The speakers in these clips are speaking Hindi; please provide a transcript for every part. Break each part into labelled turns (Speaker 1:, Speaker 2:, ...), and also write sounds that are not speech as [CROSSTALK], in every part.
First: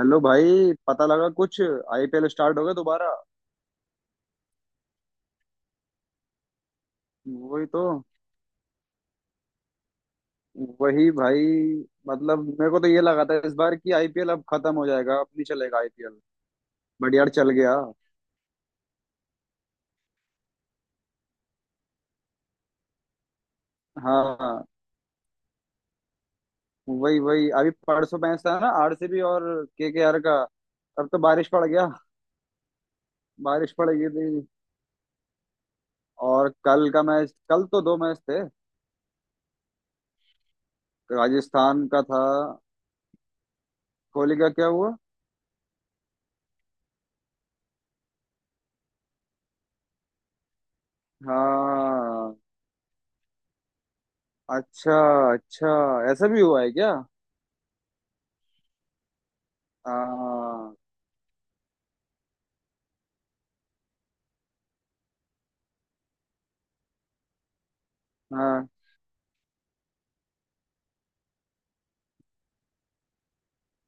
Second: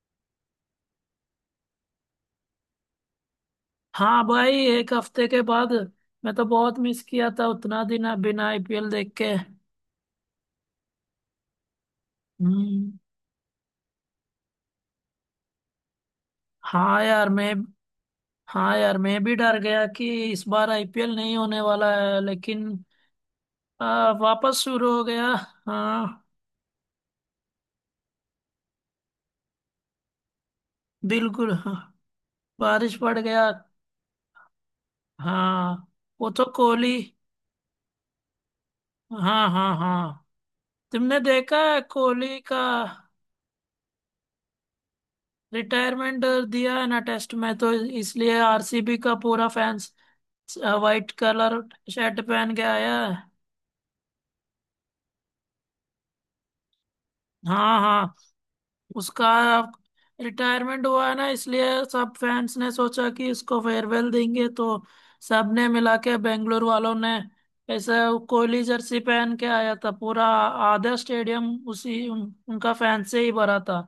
Speaker 1: हेलो भाई पता लगा कुछ आईपीएल स्टार्ट हो गया दोबारा।
Speaker 2: हाँ भाई। एक हफ्ते के बाद। मैं तो बहुत मिस किया था
Speaker 1: वही
Speaker 2: उतना
Speaker 1: तो।
Speaker 2: दिन, अब बिना आईपीएल देख के।
Speaker 1: वही भाई। मतलब मेरे को तो
Speaker 2: हम्म।
Speaker 1: ये लगा था इस बार कि आईपीएल अब खत्म हो जाएगा, अब नहीं चलेगा आईपीएल।
Speaker 2: हाँ
Speaker 1: बट
Speaker 2: यार
Speaker 1: यार चल
Speaker 2: मैं
Speaker 1: गया।
Speaker 2: हाँ यार मैं भी डर गया कि इस बार आईपीएल नहीं होने वाला है, लेकिन वापस
Speaker 1: हाँ।
Speaker 2: शुरू हो गया। हाँ।
Speaker 1: वही वही अभी परसों मैच था ना, आरसीबी और केकेआर का। तब तो बारिश
Speaker 2: बिल्कुल
Speaker 1: पड़
Speaker 2: हाँ।
Speaker 1: गया।
Speaker 2: बारिश पड़ गया।
Speaker 1: बारिश पड़ गई थी।
Speaker 2: हाँ। वो तो
Speaker 1: और कल
Speaker 2: कोहली।
Speaker 1: का मैच, कल तो दो मैच थे।
Speaker 2: हाँ हाँ हाँ। तुमने देखा है
Speaker 1: राजस्थान का था।
Speaker 2: कोहली का?
Speaker 1: कोहली का क्या हुआ?
Speaker 2: रिटायरमेंट दिया है ना टेस्ट में, तो इसलिए आरसीबी का पूरा फैंस वाइट कलर शर्ट
Speaker 1: हाँ।
Speaker 2: पहन के आया है।
Speaker 1: अच्छा। अच्छा। ऐसा भी हुआ है क्या?
Speaker 2: हाँ हाँ। उसका
Speaker 1: हाँ।
Speaker 2: रिटायरमेंट हुआ है ना, इसलिए सब फैंस ने सोचा कि इसको फेयरवेल देंगे, तो सब ने मिला के, बेंगलोर वालों ने, ऐसे कोहली
Speaker 1: हाँ।
Speaker 2: जर्सी पहन के आया था पूरा। आधा स्टेडियम उनका फैन से ही भरा था।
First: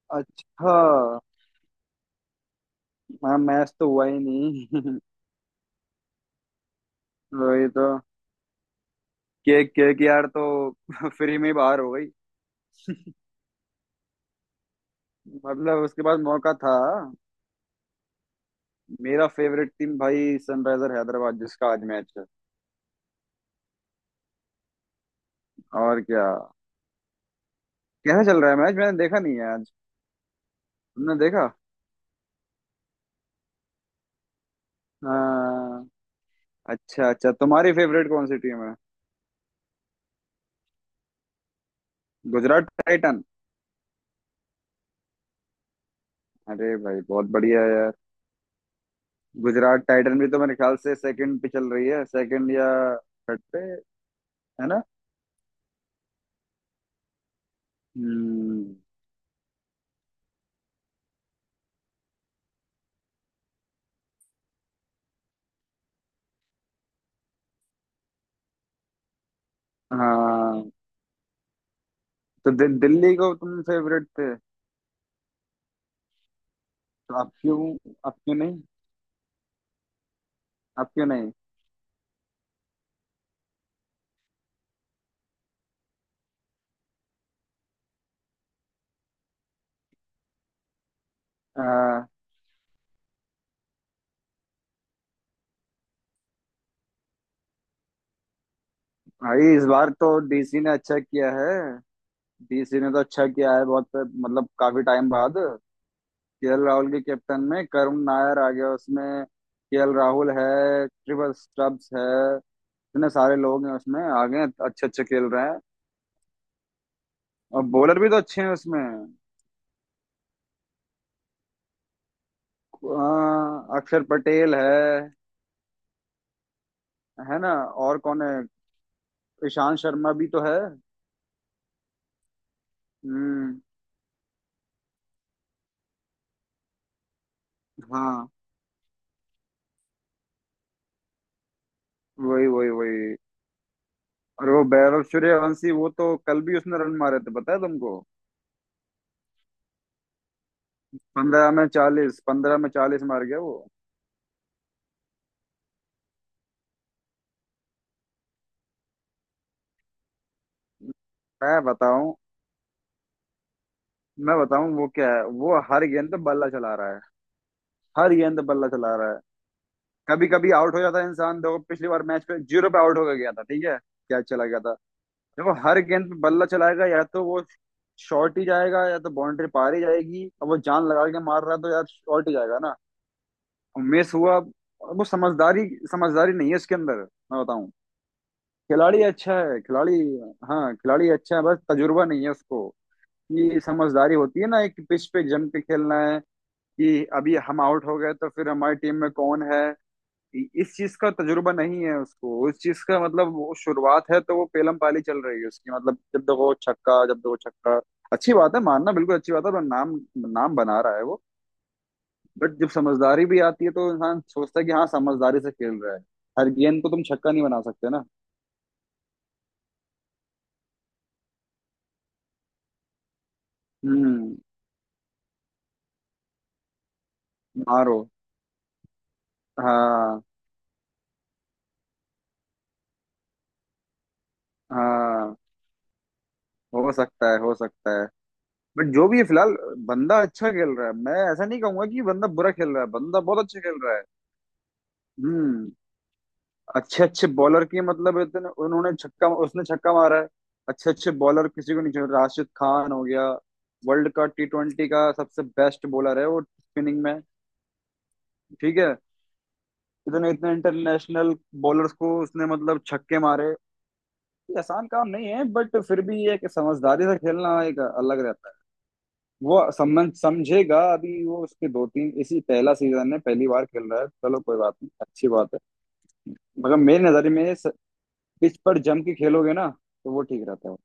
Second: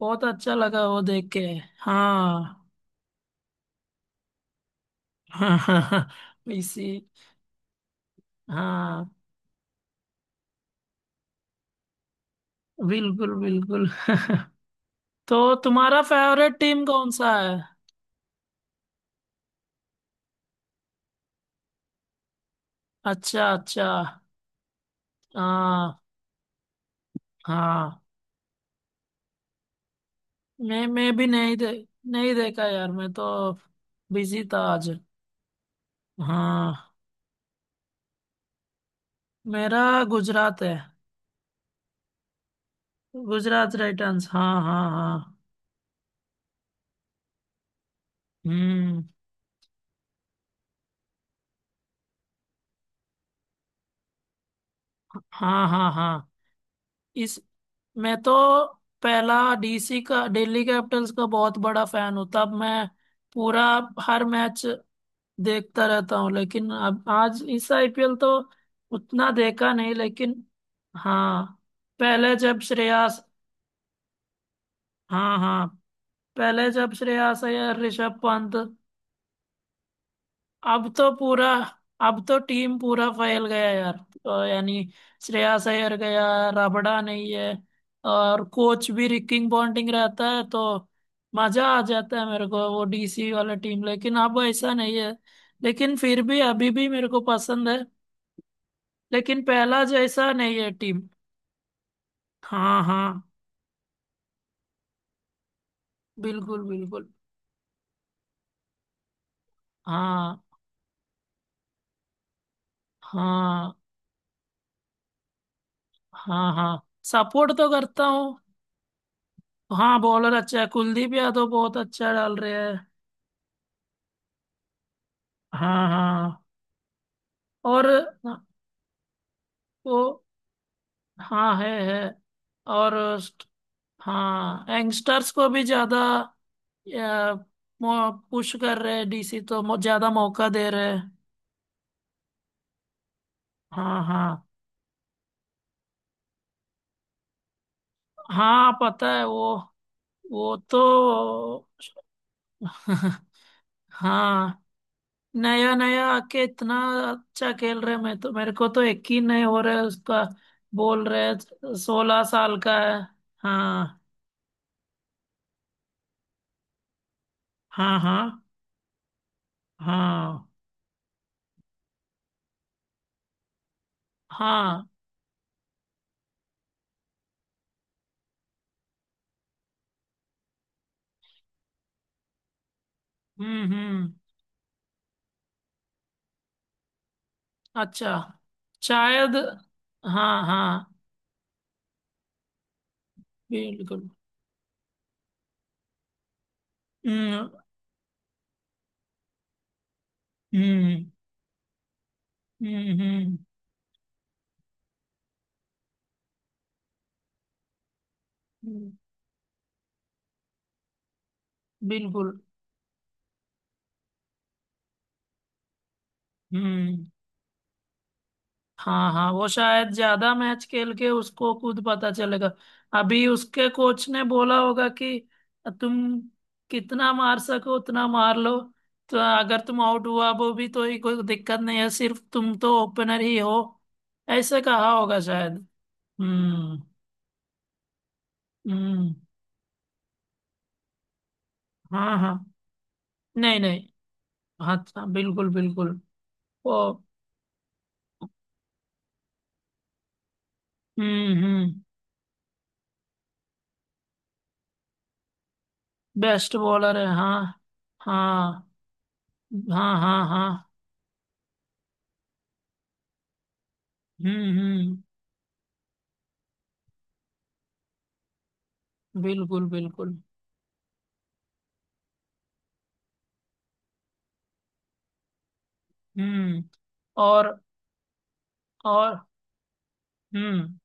Speaker 2: बहुत अच्छा
Speaker 1: अच्छा।
Speaker 2: लगा वो देख के। हाँ।
Speaker 1: हाँ मैच तो हुआ ही नहीं [LAUGHS]
Speaker 2: [LAUGHS] इसी।
Speaker 1: वही तो।
Speaker 2: हाँ
Speaker 1: केक केक यार तो [LAUGHS] फ्री में ही बाहर हो गई।
Speaker 2: बिल्कुल बिल्कुल। [LAUGHS] तो
Speaker 1: मतलब
Speaker 2: तुम्हारा
Speaker 1: उसके पास मौका
Speaker 2: फेवरेट
Speaker 1: था।
Speaker 2: टीम कौन सा है?
Speaker 1: मेरा फेवरेट टीम भाई सनराइजर हैदराबाद, जिसका आज मैच है।
Speaker 2: अच्छा अच्छा। हाँ
Speaker 1: और क्या।
Speaker 2: हाँ।
Speaker 1: कैसा चल रहा है मैच? मैंने देखा नहीं है आज।
Speaker 2: मैं
Speaker 1: तुमने
Speaker 2: भी
Speaker 1: देखा?
Speaker 2: नहीं देखा यार। मैं तो बिजी था आज।
Speaker 1: हाँ।
Speaker 2: हाँ।
Speaker 1: अच्छा अच्छा। तुम्हारी फेवरेट कौन सी टीम है?
Speaker 2: मेरा गुजरात है।
Speaker 1: गुजरात टाइटन?
Speaker 2: गुजरात राइटन्स। हाँ हाँ हाँ।
Speaker 1: अरे भाई बहुत बढ़िया है यार।
Speaker 2: हम्म।
Speaker 1: गुजरात टाइटन भी तो मेरे ख्याल से सेकंड पे चल रही है, सेकंड या थर्ड पे। है ना?
Speaker 2: हाँ हाँ हाँ। इस मैं तो
Speaker 1: हम्म।
Speaker 2: पहला डीसी का, दिल्ली कैपिटल्स का बहुत बड़ा फैन हूँ। तब मैं पूरा हर मैच देखता रहता हूँ, लेकिन अब आज इस आईपीएल तो उतना देखा नहीं, लेकिन।
Speaker 1: हाँ
Speaker 2: हाँ। पहले
Speaker 1: तो
Speaker 2: जब
Speaker 1: दिल्ली
Speaker 2: श्रेयस
Speaker 1: को तुम फेवरेट थे?
Speaker 2: हाँ हाँ। पहले जब
Speaker 1: तो अब
Speaker 2: श्रेयस
Speaker 1: क्यों?
Speaker 2: अय्यर,
Speaker 1: अब
Speaker 2: ऋषभ
Speaker 1: क्यों
Speaker 2: पंत।
Speaker 1: नहीं? अब
Speaker 2: अब
Speaker 1: क्यों
Speaker 2: तो
Speaker 1: नहीं?
Speaker 2: पूरा अब तो टीम पूरा फैल गया यार। तो यानी श्रेयस अय्यर गया, रबड़ा नहीं है, और कोच भी रिकिंग पॉन्टिंग रहता है, तो मजा आ
Speaker 1: आ,
Speaker 2: जाता है मेरे को वो डीसी वाला टीम। लेकिन अब ऐसा नहीं है। लेकिन फिर भी अभी भी मेरे को पसंद है, लेकिन
Speaker 1: भाई इस
Speaker 2: पहला
Speaker 1: बार तो
Speaker 2: जैसा नहीं
Speaker 1: डीसी
Speaker 2: है
Speaker 1: ने अच्छा
Speaker 2: टीम।
Speaker 1: किया है। डीसी
Speaker 2: हाँ
Speaker 1: ने तो
Speaker 2: हाँ।
Speaker 1: अच्छा किया है बहुत, मतलब काफी टाइम बाद। केएल
Speaker 2: बिल्कुल
Speaker 1: राहुल के
Speaker 2: बिल्कुल।
Speaker 1: कैप्टन में करुण नायर आ गया उसमें, केएल राहुल
Speaker 2: हाँ
Speaker 1: है, ट्रिपल स्टब्स है, इतने सारे लोग हैं
Speaker 2: हाँ
Speaker 1: उसमें आ गए, अच्छे अच्छे खेल रहे हैं।
Speaker 2: हाँ। हाँ सपोर्ट
Speaker 1: और
Speaker 2: तो
Speaker 1: बॉलर
Speaker 2: करता
Speaker 1: भी तो
Speaker 2: हूँ।
Speaker 1: अच्छे हैं उसमें।
Speaker 2: हाँ बॉलर अच्छा है। कुलदीप यादव बहुत अच्छा डाल रहे हैं।
Speaker 1: अक्षर पटेल है।
Speaker 2: हाँ हाँ।
Speaker 1: है ना?
Speaker 2: और
Speaker 1: और कौन है? ईशान
Speaker 2: वो।
Speaker 1: शर्मा भी तो है।
Speaker 2: हाँ है है। और।
Speaker 1: हम्म।
Speaker 2: हाँ यंगस्टर्स को भी ज्यादा
Speaker 1: हाँ
Speaker 2: पुश कर रहे हैं डीसी तो, ज्यादा मौका दे रहे हैं।
Speaker 1: वही वही वही।
Speaker 2: हाँ हाँ
Speaker 1: और वो वैभव सूर्यवंशी, वो तो कल भी उसने रन मारे थे, पता है तुमको?
Speaker 2: हाँ पता है वो। वो तो
Speaker 1: 15 में 40, 15 में चालीस
Speaker 2: [LAUGHS]
Speaker 1: मार गया वो।
Speaker 2: हाँ। नया नया आके इतना अच्छा खेल रहे हैं, मैं तो, मेरे को तो यकीन नहीं हो रहा है उसका। बोल रहे
Speaker 1: मैं बताऊं?
Speaker 2: 16 साल का है। हाँ
Speaker 1: मैं बताऊं वो क्या है, वो हर गेंद पे बल्ला चला रहा है।
Speaker 2: हाँ
Speaker 1: हर गेंद
Speaker 2: हाँ
Speaker 1: पे बल्ला चला रहा है। कभी
Speaker 2: हाँ
Speaker 1: कभी आउट हो जाता है इंसान, देखो पिछली बार मैच पे जीरो पे आउट होकर गया था, ठीक है? क्या चला गया था।
Speaker 2: हाँ।
Speaker 1: देखो हर गेंद पे बल्ला चलाएगा, या तो वो शॉर्ट ही जाएगा या तो बाउंड्री पार ही जाएगी, अब वो जान लगा के मार रहा है तो यार शॉर्ट ही जाएगा ना।
Speaker 2: हम्म।
Speaker 1: मिस हुआ। वो समझदारी, समझदारी नहीं है उसके अंदर। मैं बताऊं।
Speaker 2: अच्छा।
Speaker 1: खिलाड़ी
Speaker 2: शायद।
Speaker 1: अच्छा है, खिलाड़ी।
Speaker 2: हाँ
Speaker 1: हाँ
Speaker 2: हाँ।
Speaker 1: खिलाड़ी अच्छा है, बस तजुर्बा नहीं है उसको। ये
Speaker 2: बिल्कुल।
Speaker 1: समझदारी होती है ना एक पिच पे जम के खेलना है, कि अभी
Speaker 2: हम्म
Speaker 1: हम आउट हो गए तो फिर हमारी टीम में कौन है। इस चीज
Speaker 2: हम्म।
Speaker 1: का तजुर्बा नहीं है उसको, उस चीज का,
Speaker 2: हम्म
Speaker 1: मतलब
Speaker 2: हम्म,
Speaker 1: वो शुरुआत है तो वो पेलम पाली चल रही है उसकी, मतलब जब देखो छक्का, जब देखो छक्का। अच्छी बात है,
Speaker 2: हम्म,
Speaker 1: मानना, बिल्कुल अच्छी बात है और नाम नाम बना रहा है वो।
Speaker 2: बिल्कुल।
Speaker 1: बट जब समझदारी भी आती है तो इंसान सोचता है कि हाँ समझदारी से खेल रहा है। हर गेंद को तुम
Speaker 2: हम्म।
Speaker 1: छक्का नहीं बना सकते ना।
Speaker 2: हाँ हाँ वो शायद ज्यादा मैच खेल के उसको खुद पता चलेगा। अभी उसके कोच ने
Speaker 1: हम्म।
Speaker 2: बोला होगा कि तुम कितना मार सको
Speaker 1: मारो।
Speaker 2: उतना मार लो, तो अगर तुम आउट
Speaker 1: हाँ।
Speaker 2: हुआ वो भी तो ही, कोई दिक्कत नहीं है, सिर्फ तुम तो ओपनर ही हो। ऐसे कहा होगा
Speaker 1: हाँ
Speaker 2: शायद। हम्म
Speaker 1: हो सकता है, हो सकता है। बट जो
Speaker 2: हम्म।
Speaker 1: भी है फिलहाल बंदा अच्छा खेल रहा है, मैं ऐसा नहीं कहूंगा कि
Speaker 2: हाँ
Speaker 1: बंदा
Speaker 2: हाँ।
Speaker 1: बुरा खेल रहा है, बंदा बहुत
Speaker 2: नहीं
Speaker 1: अच्छा खेल
Speaker 2: नहीं।
Speaker 1: रहा है।
Speaker 2: हाँ हाँ, बिल्कुल
Speaker 1: हम्म।
Speaker 2: बिल्कुल। वो।
Speaker 1: अच्छे अच्छे बॉलर की, मतलब इतने उन्होंने छक्का, उसने छक्का मारा है, अच्छे अच्छे बॉलर किसी
Speaker 2: हम्म।
Speaker 1: को नहीं छोड़, राशिद खान हो गया। वर्ल्ड का T20 का सबसे बेस्ट बॉलर है वो
Speaker 2: बेस्ट बॉलर
Speaker 1: स्पिनिंग
Speaker 2: है
Speaker 1: में।
Speaker 2: हाँ। हाँ
Speaker 1: ठीक है।
Speaker 2: हाँ हाँ
Speaker 1: इतने इतने
Speaker 2: हाँ।
Speaker 1: इंटरनेशनल बॉलर्स को उसने मतलब छक्के मारे। ये आसान
Speaker 2: हम्म।
Speaker 1: काम नहीं है, बट फिर भी एक समझदारी से खेलना एक अलग रहता है। वो
Speaker 2: बिल्कुल बिल्कुल।
Speaker 1: समझेगा अभी वो, उसके दो तीन इसी, पहला सीजन है, पहली बार खेल रहा है, चलो कोई बात नहीं, अच्छी बात है।
Speaker 2: हम्म।
Speaker 1: मगर मेरी नजर
Speaker 2: और।
Speaker 1: में पिच पर जम के
Speaker 2: और।
Speaker 1: खेलोगे ना तो वो ठीक रहता है।
Speaker 2: हम्म।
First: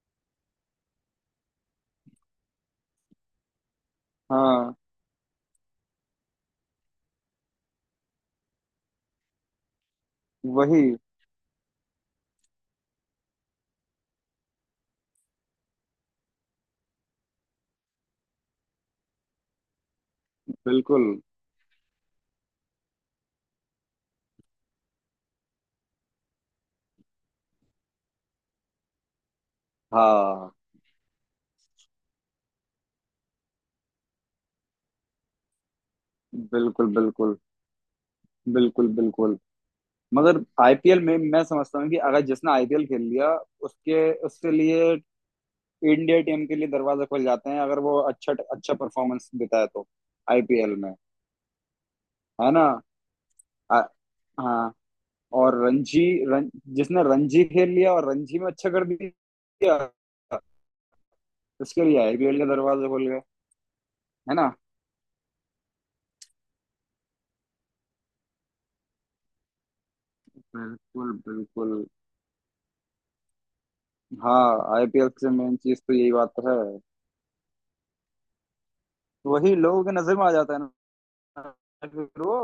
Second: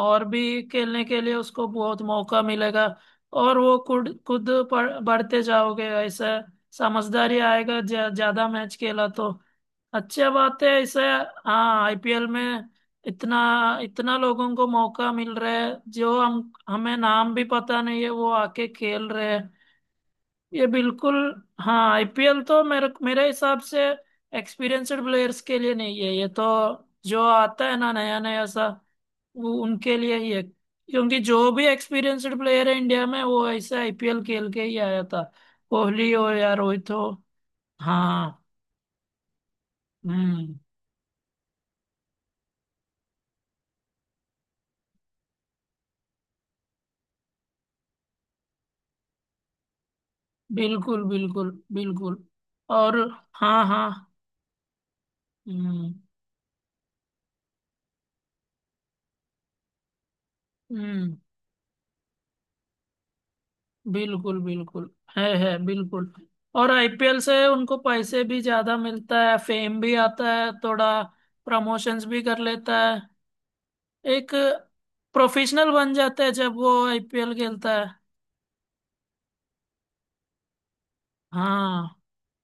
Speaker 2: और भी खेलने के लिए उसको बहुत मौका मिलेगा, और वो खुद खुद
Speaker 1: हाँ
Speaker 2: बढ़ते जाओगे ऐसा। समझदारी आएगा ज्यादा मैच खेला तो। अच्छा बात है
Speaker 1: वही।
Speaker 2: ऐसे। हाँ आईपीएल में इतना इतना लोगों को मौका मिल रहा है, जो हम हमें नाम भी पता नहीं है वो आके खेल रहे हैं ये।
Speaker 1: बिल्कुल।
Speaker 2: बिल्कुल। हाँ आईपीएल तो मेरे मेरे हिसाब से एक्सपीरियंस्ड प्लेयर्स के लिए नहीं है ये तो। जो आता है ना नया नया सा, वो उनके लिए ही है,
Speaker 1: हाँ।
Speaker 2: क्योंकि जो भी एक्सपीरियंस्ड प्लेयर है इंडिया में वो ऐसे आईपीएल खेल के ही आया था, कोहली हो या रोहित
Speaker 1: बिल्कुल
Speaker 2: हो।
Speaker 1: बिल्कुल
Speaker 2: हाँ।
Speaker 1: बिल्कुल बिल्कुल। मगर
Speaker 2: हम्म।
Speaker 1: आईपीएल में मैं समझता हूँ कि अगर जिसने आईपीएल खेल लिया उसके उसके लिए इंडिया टीम के लिए दरवाजे खुल जाते हैं, अगर वो अच्छा अच्छा परफॉर्मेंस देता है तो आईपीएल में।
Speaker 2: बिल्कुल बिल्कुल बिल्कुल।
Speaker 1: है ना?
Speaker 2: और। हाँ
Speaker 1: आ,
Speaker 2: हाँ।
Speaker 1: हाँ। और
Speaker 2: हम्म
Speaker 1: रणजी, रण, जिसने रणजी खेल लिया और रणजी में अच्छा कर दिया,
Speaker 2: हम्म।
Speaker 1: उसके लिए आईपीएल के दरवाजे खुल गए। है
Speaker 2: बिल्कुल
Speaker 1: ना?
Speaker 2: बिल्कुल। है बिल्कुल। और आईपीएल से उनको पैसे भी ज्यादा मिलता है, फेम भी आता है थोड़ा,
Speaker 1: बिल्कुल बिल्कुल।
Speaker 2: प्रमोशंस भी कर लेता है। एक
Speaker 1: हाँ आईपीएल से मेन
Speaker 2: प्रोफेशनल
Speaker 1: चीज तो
Speaker 2: बन
Speaker 1: यही
Speaker 2: जाता है
Speaker 1: बात तो
Speaker 2: जब वो
Speaker 1: है,
Speaker 2: आईपीएल खेलता है।
Speaker 1: वही लोगों के नजर में आ जाता है ना।
Speaker 2: हाँ
Speaker 1: फिर वो,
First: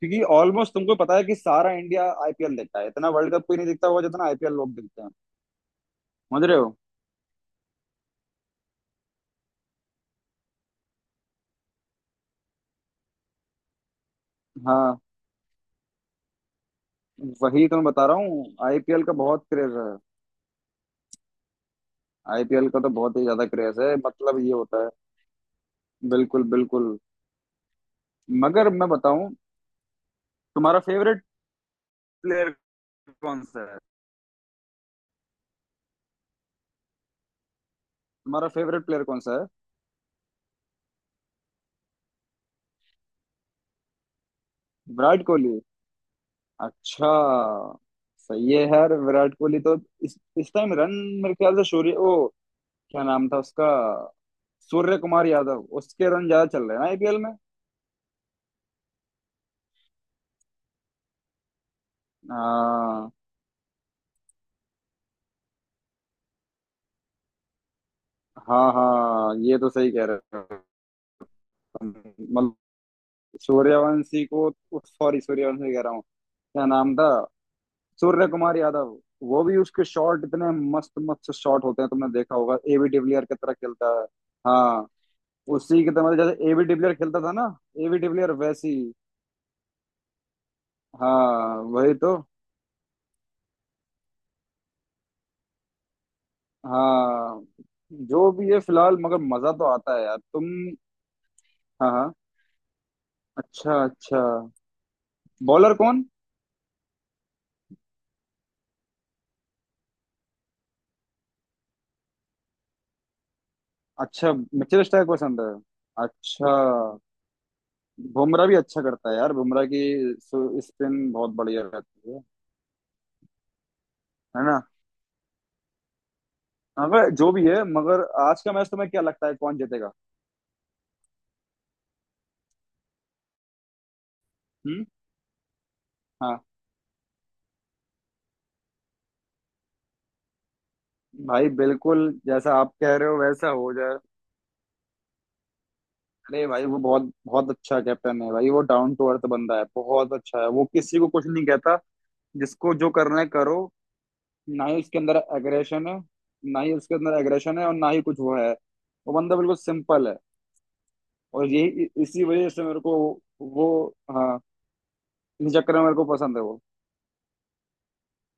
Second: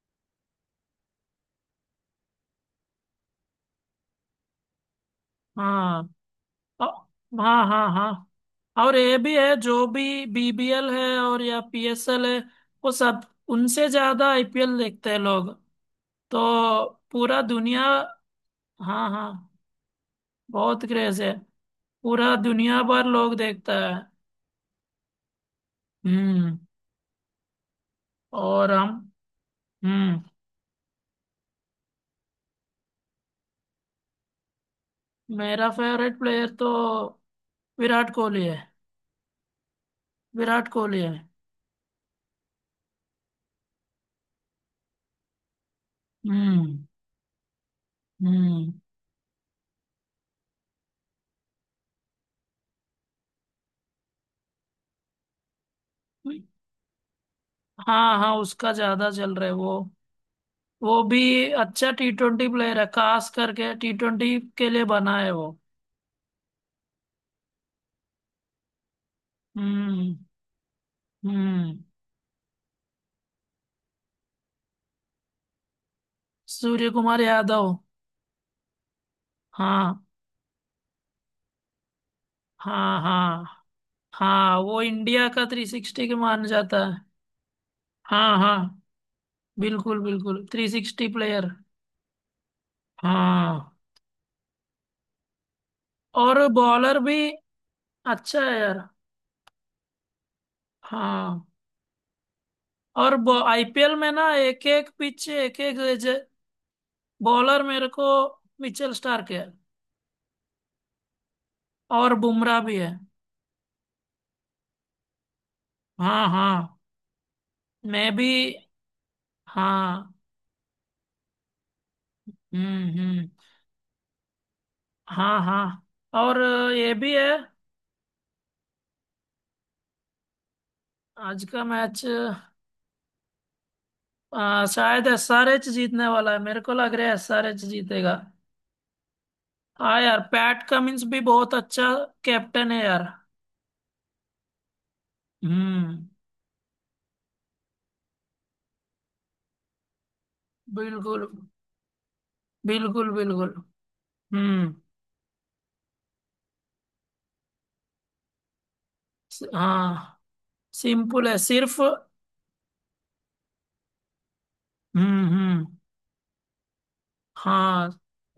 Speaker 1: क्योंकि ऑलमोस्ट तुमको पता है कि सारा इंडिया आईपीएल देखता है, इतना वर्ल्ड कप कोई नहीं देखता होगा जितना आईपीएल लोग देखते हैं।
Speaker 2: हाँ।
Speaker 1: समझ रहे हो?
Speaker 2: अ- हाँ हाँ हाँ। और ये भी है जो भी बीबीएल है और या पीएसएल है वो सब, उनसे ज्यादा आईपीएल
Speaker 1: हाँ
Speaker 2: देखते हैं लोग, तो पूरा
Speaker 1: वही तो
Speaker 2: दुनिया।
Speaker 1: मैं बता रहा हूँ, आईपीएल
Speaker 2: हाँ
Speaker 1: का
Speaker 2: हाँ।
Speaker 1: बहुत क्रेज है।
Speaker 2: बहुत क्रेज है। पूरा
Speaker 1: आईपीएल का
Speaker 2: दुनिया
Speaker 1: तो
Speaker 2: भर
Speaker 1: बहुत ही
Speaker 2: लोग
Speaker 1: ज्यादा
Speaker 2: देखता
Speaker 1: क्रेज
Speaker 2: है।
Speaker 1: है, मतलब ये होता है। बिल्कुल
Speaker 2: हम्म।
Speaker 1: बिल्कुल। मगर
Speaker 2: और
Speaker 1: मैं
Speaker 2: हम
Speaker 1: बताऊं,
Speaker 2: हम्म।
Speaker 1: तुम्हारा फेवरेट प्लेयर कौन सा है?
Speaker 2: मेरा फेवरेट प्लेयर तो विराट कोहली
Speaker 1: तुम्हारा
Speaker 2: है।
Speaker 1: फेवरेट प्लेयर कौन सा है?
Speaker 2: विराट कोहली है।
Speaker 1: विराट कोहली?
Speaker 2: हम्म
Speaker 1: अच्छा। सही है
Speaker 2: हम्म।
Speaker 1: यार, विराट कोहली तो। इस टाइम रन मेरे ख्याल से सूर्य ओ क्या नाम था उसका, सूर्य कुमार यादव, उसके रन ज्यादा चल रहे हैं आईपीएल में।
Speaker 2: हाँ हाँ उसका ज्यादा चल रहा है। वो भी अच्छा T20 प्लेयर है,
Speaker 1: हाँ
Speaker 2: खास करके T20 के लिए बना है वो।
Speaker 1: हाँ हाँ, ये तो सही कह
Speaker 2: हम्म
Speaker 1: रहे हो
Speaker 2: हम्म।
Speaker 1: तुम। सूर्यवंशी को, सॉरी, सूर्यवंशी कह रहा हूँ, क्या
Speaker 2: सूर्य
Speaker 1: नाम था?
Speaker 2: कुमार यादव।
Speaker 1: सूर्य कुमार यादव। वो भी उसके
Speaker 2: हाँ
Speaker 1: शॉट इतने मस्त मस्त शॉट होते हैं, तुमने देखा होगा, एबी
Speaker 2: हाँ
Speaker 1: डिविलियर की
Speaker 2: हाँ।
Speaker 1: तरह खेलता है।
Speaker 2: हाँ वो
Speaker 1: हाँ
Speaker 2: इंडिया का थ्री
Speaker 1: उसी की तरह,
Speaker 2: सिक्सटी के
Speaker 1: मतलब
Speaker 2: माना
Speaker 1: जैसे एबी
Speaker 2: जाता
Speaker 1: डिविलियर
Speaker 2: है।
Speaker 1: खेलता था ना, एबी डिविलियर
Speaker 2: हाँ
Speaker 1: वैसी।
Speaker 2: हाँ। बिल्कुल बिल्कुल 360 प्लेयर।
Speaker 1: हाँ वही तो।
Speaker 2: हाँ। और बॉलर भी
Speaker 1: हाँ जो
Speaker 2: अच्छा
Speaker 1: भी है
Speaker 2: है यार।
Speaker 1: फिलहाल, मगर मजा तो आता है यार तुम।
Speaker 2: हाँ
Speaker 1: हाँ हाँ।
Speaker 2: और
Speaker 1: अच्छा
Speaker 2: आईपीएल में
Speaker 1: अच्छा।
Speaker 2: ना एक एक पिच एक
Speaker 1: बॉलर
Speaker 2: एक
Speaker 1: कौन?
Speaker 2: बॉलर मेरे को, मिचेल स्टार्क है और बुमराह भी है।
Speaker 1: अच्छा। मिचेल स्टार्क पसंद है?
Speaker 2: हाँ
Speaker 1: अच्छा।
Speaker 2: हाँ। मैं भी।
Speaker 1: बुमराह भी अच्छा करता है यार, बुमराह की
Speaker 2: हाँ।
Speaker 1: स्पिन बहुत बढ़िया रहती है।
Speaker 2: हम्म।
Speaker 1: है ना?
Speaker 2: हाँ हाँ। और ये
Speaker 1: मगर
Speaker 2: भी है।
Speaker 1: जो भी है, मगर आज का मैच तुम्हें क्या लगता है कौन जीतेगा?
Speaker 2: आज का मैच,
Speaker 1: हम्म।
Speaker 2: शायद एसआरएच जीतने वाला है।
Speaker 1: हाँ।
Speaker 2: मेरे को लग रहा है एसआरएच जीतेगा। हाँ यार पैट कमिंस भी
Speaker 1: भाई
Speaker 2: बहुत अच्छा
Speaker 1: बिल्कुल जैसा
Speaker 2: कैप्टन
Speaker 1: आप
Speaker 2: है
Speaker 1: कह
Speaker 2: यार।
Speaker 1: रहे हो वैसा हो जाए।
Speaker 2: हम्म।
Speaker 1: अरे भाई वो बहुत बहुत अच्छा कैप्टन है भाई, वो डाउन टू अर्थ बंदा है, बहुत अच्छा है वो, किसी को
Speaker 2: बिल्कुल
Speaker 1: कुछ नहीं कहता, जिसको जो
Speaker 2: बिल्कुल
Speaker 1: करना है
Speaker 2: बिल्कुल।
Speaker 1: करो। ना
Speaker 2: हम्म।
Speaker 1: ही उसके अंदर एग्रेशन है, ना ही उसके अंदर एग्रेशन है और ना ही कुछ वो है। वो बंदा बिल्कुल सिंपल है।
Speaker 2: हाँ सिंपल है
Speaker 1: और
Speaker 2: सिर्फ।
Speaker 1: यही इसी वजह से मेरे को वो, हाँ, इस
Speaker 2: हम्म।
Speaker 1: चक्कर में मेरे को पसंद है वो।
Speaker 2: हाँ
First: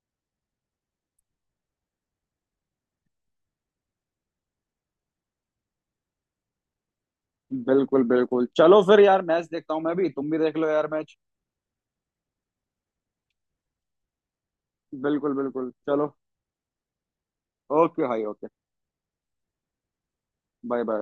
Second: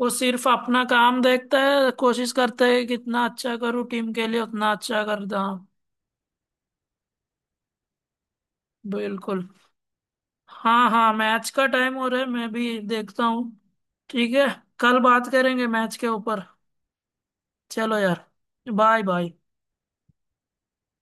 Speaker 2: वो सिर्फ अपना काम देखता है, कोशिश करता है कि कितना अच्छा करूँ टीम के लिए, उतना अच्छा करता।
Speaker 1: बिल्कुल बिल्कुल, चलो फिर यार मैच
Speaker 2: बिल्कुल।
Speaker 1: देखता हूँ मैं भी, तुम भी देख लो यार
Speaker 2: हाँ हाँ
Speaker 1: मैच।
Speaker 2: मैच का टाइम हो रहा है, मैं भी देखता हूँ। ठीक है। कल बात
Speaker 1: बिल्कुल
Speaker 2: करेंगे
Speaker 1: बिल्कुल।
Speaker 2: मैच के
Speaker 1: चलो।
Speaker 2: ऊपर। चलो
Speaker 1: ओके
Speaker 2: यार।
Speaker 1: भाई okay.
Speaker 2: Bye bye.
Speaker 1: Bye bye.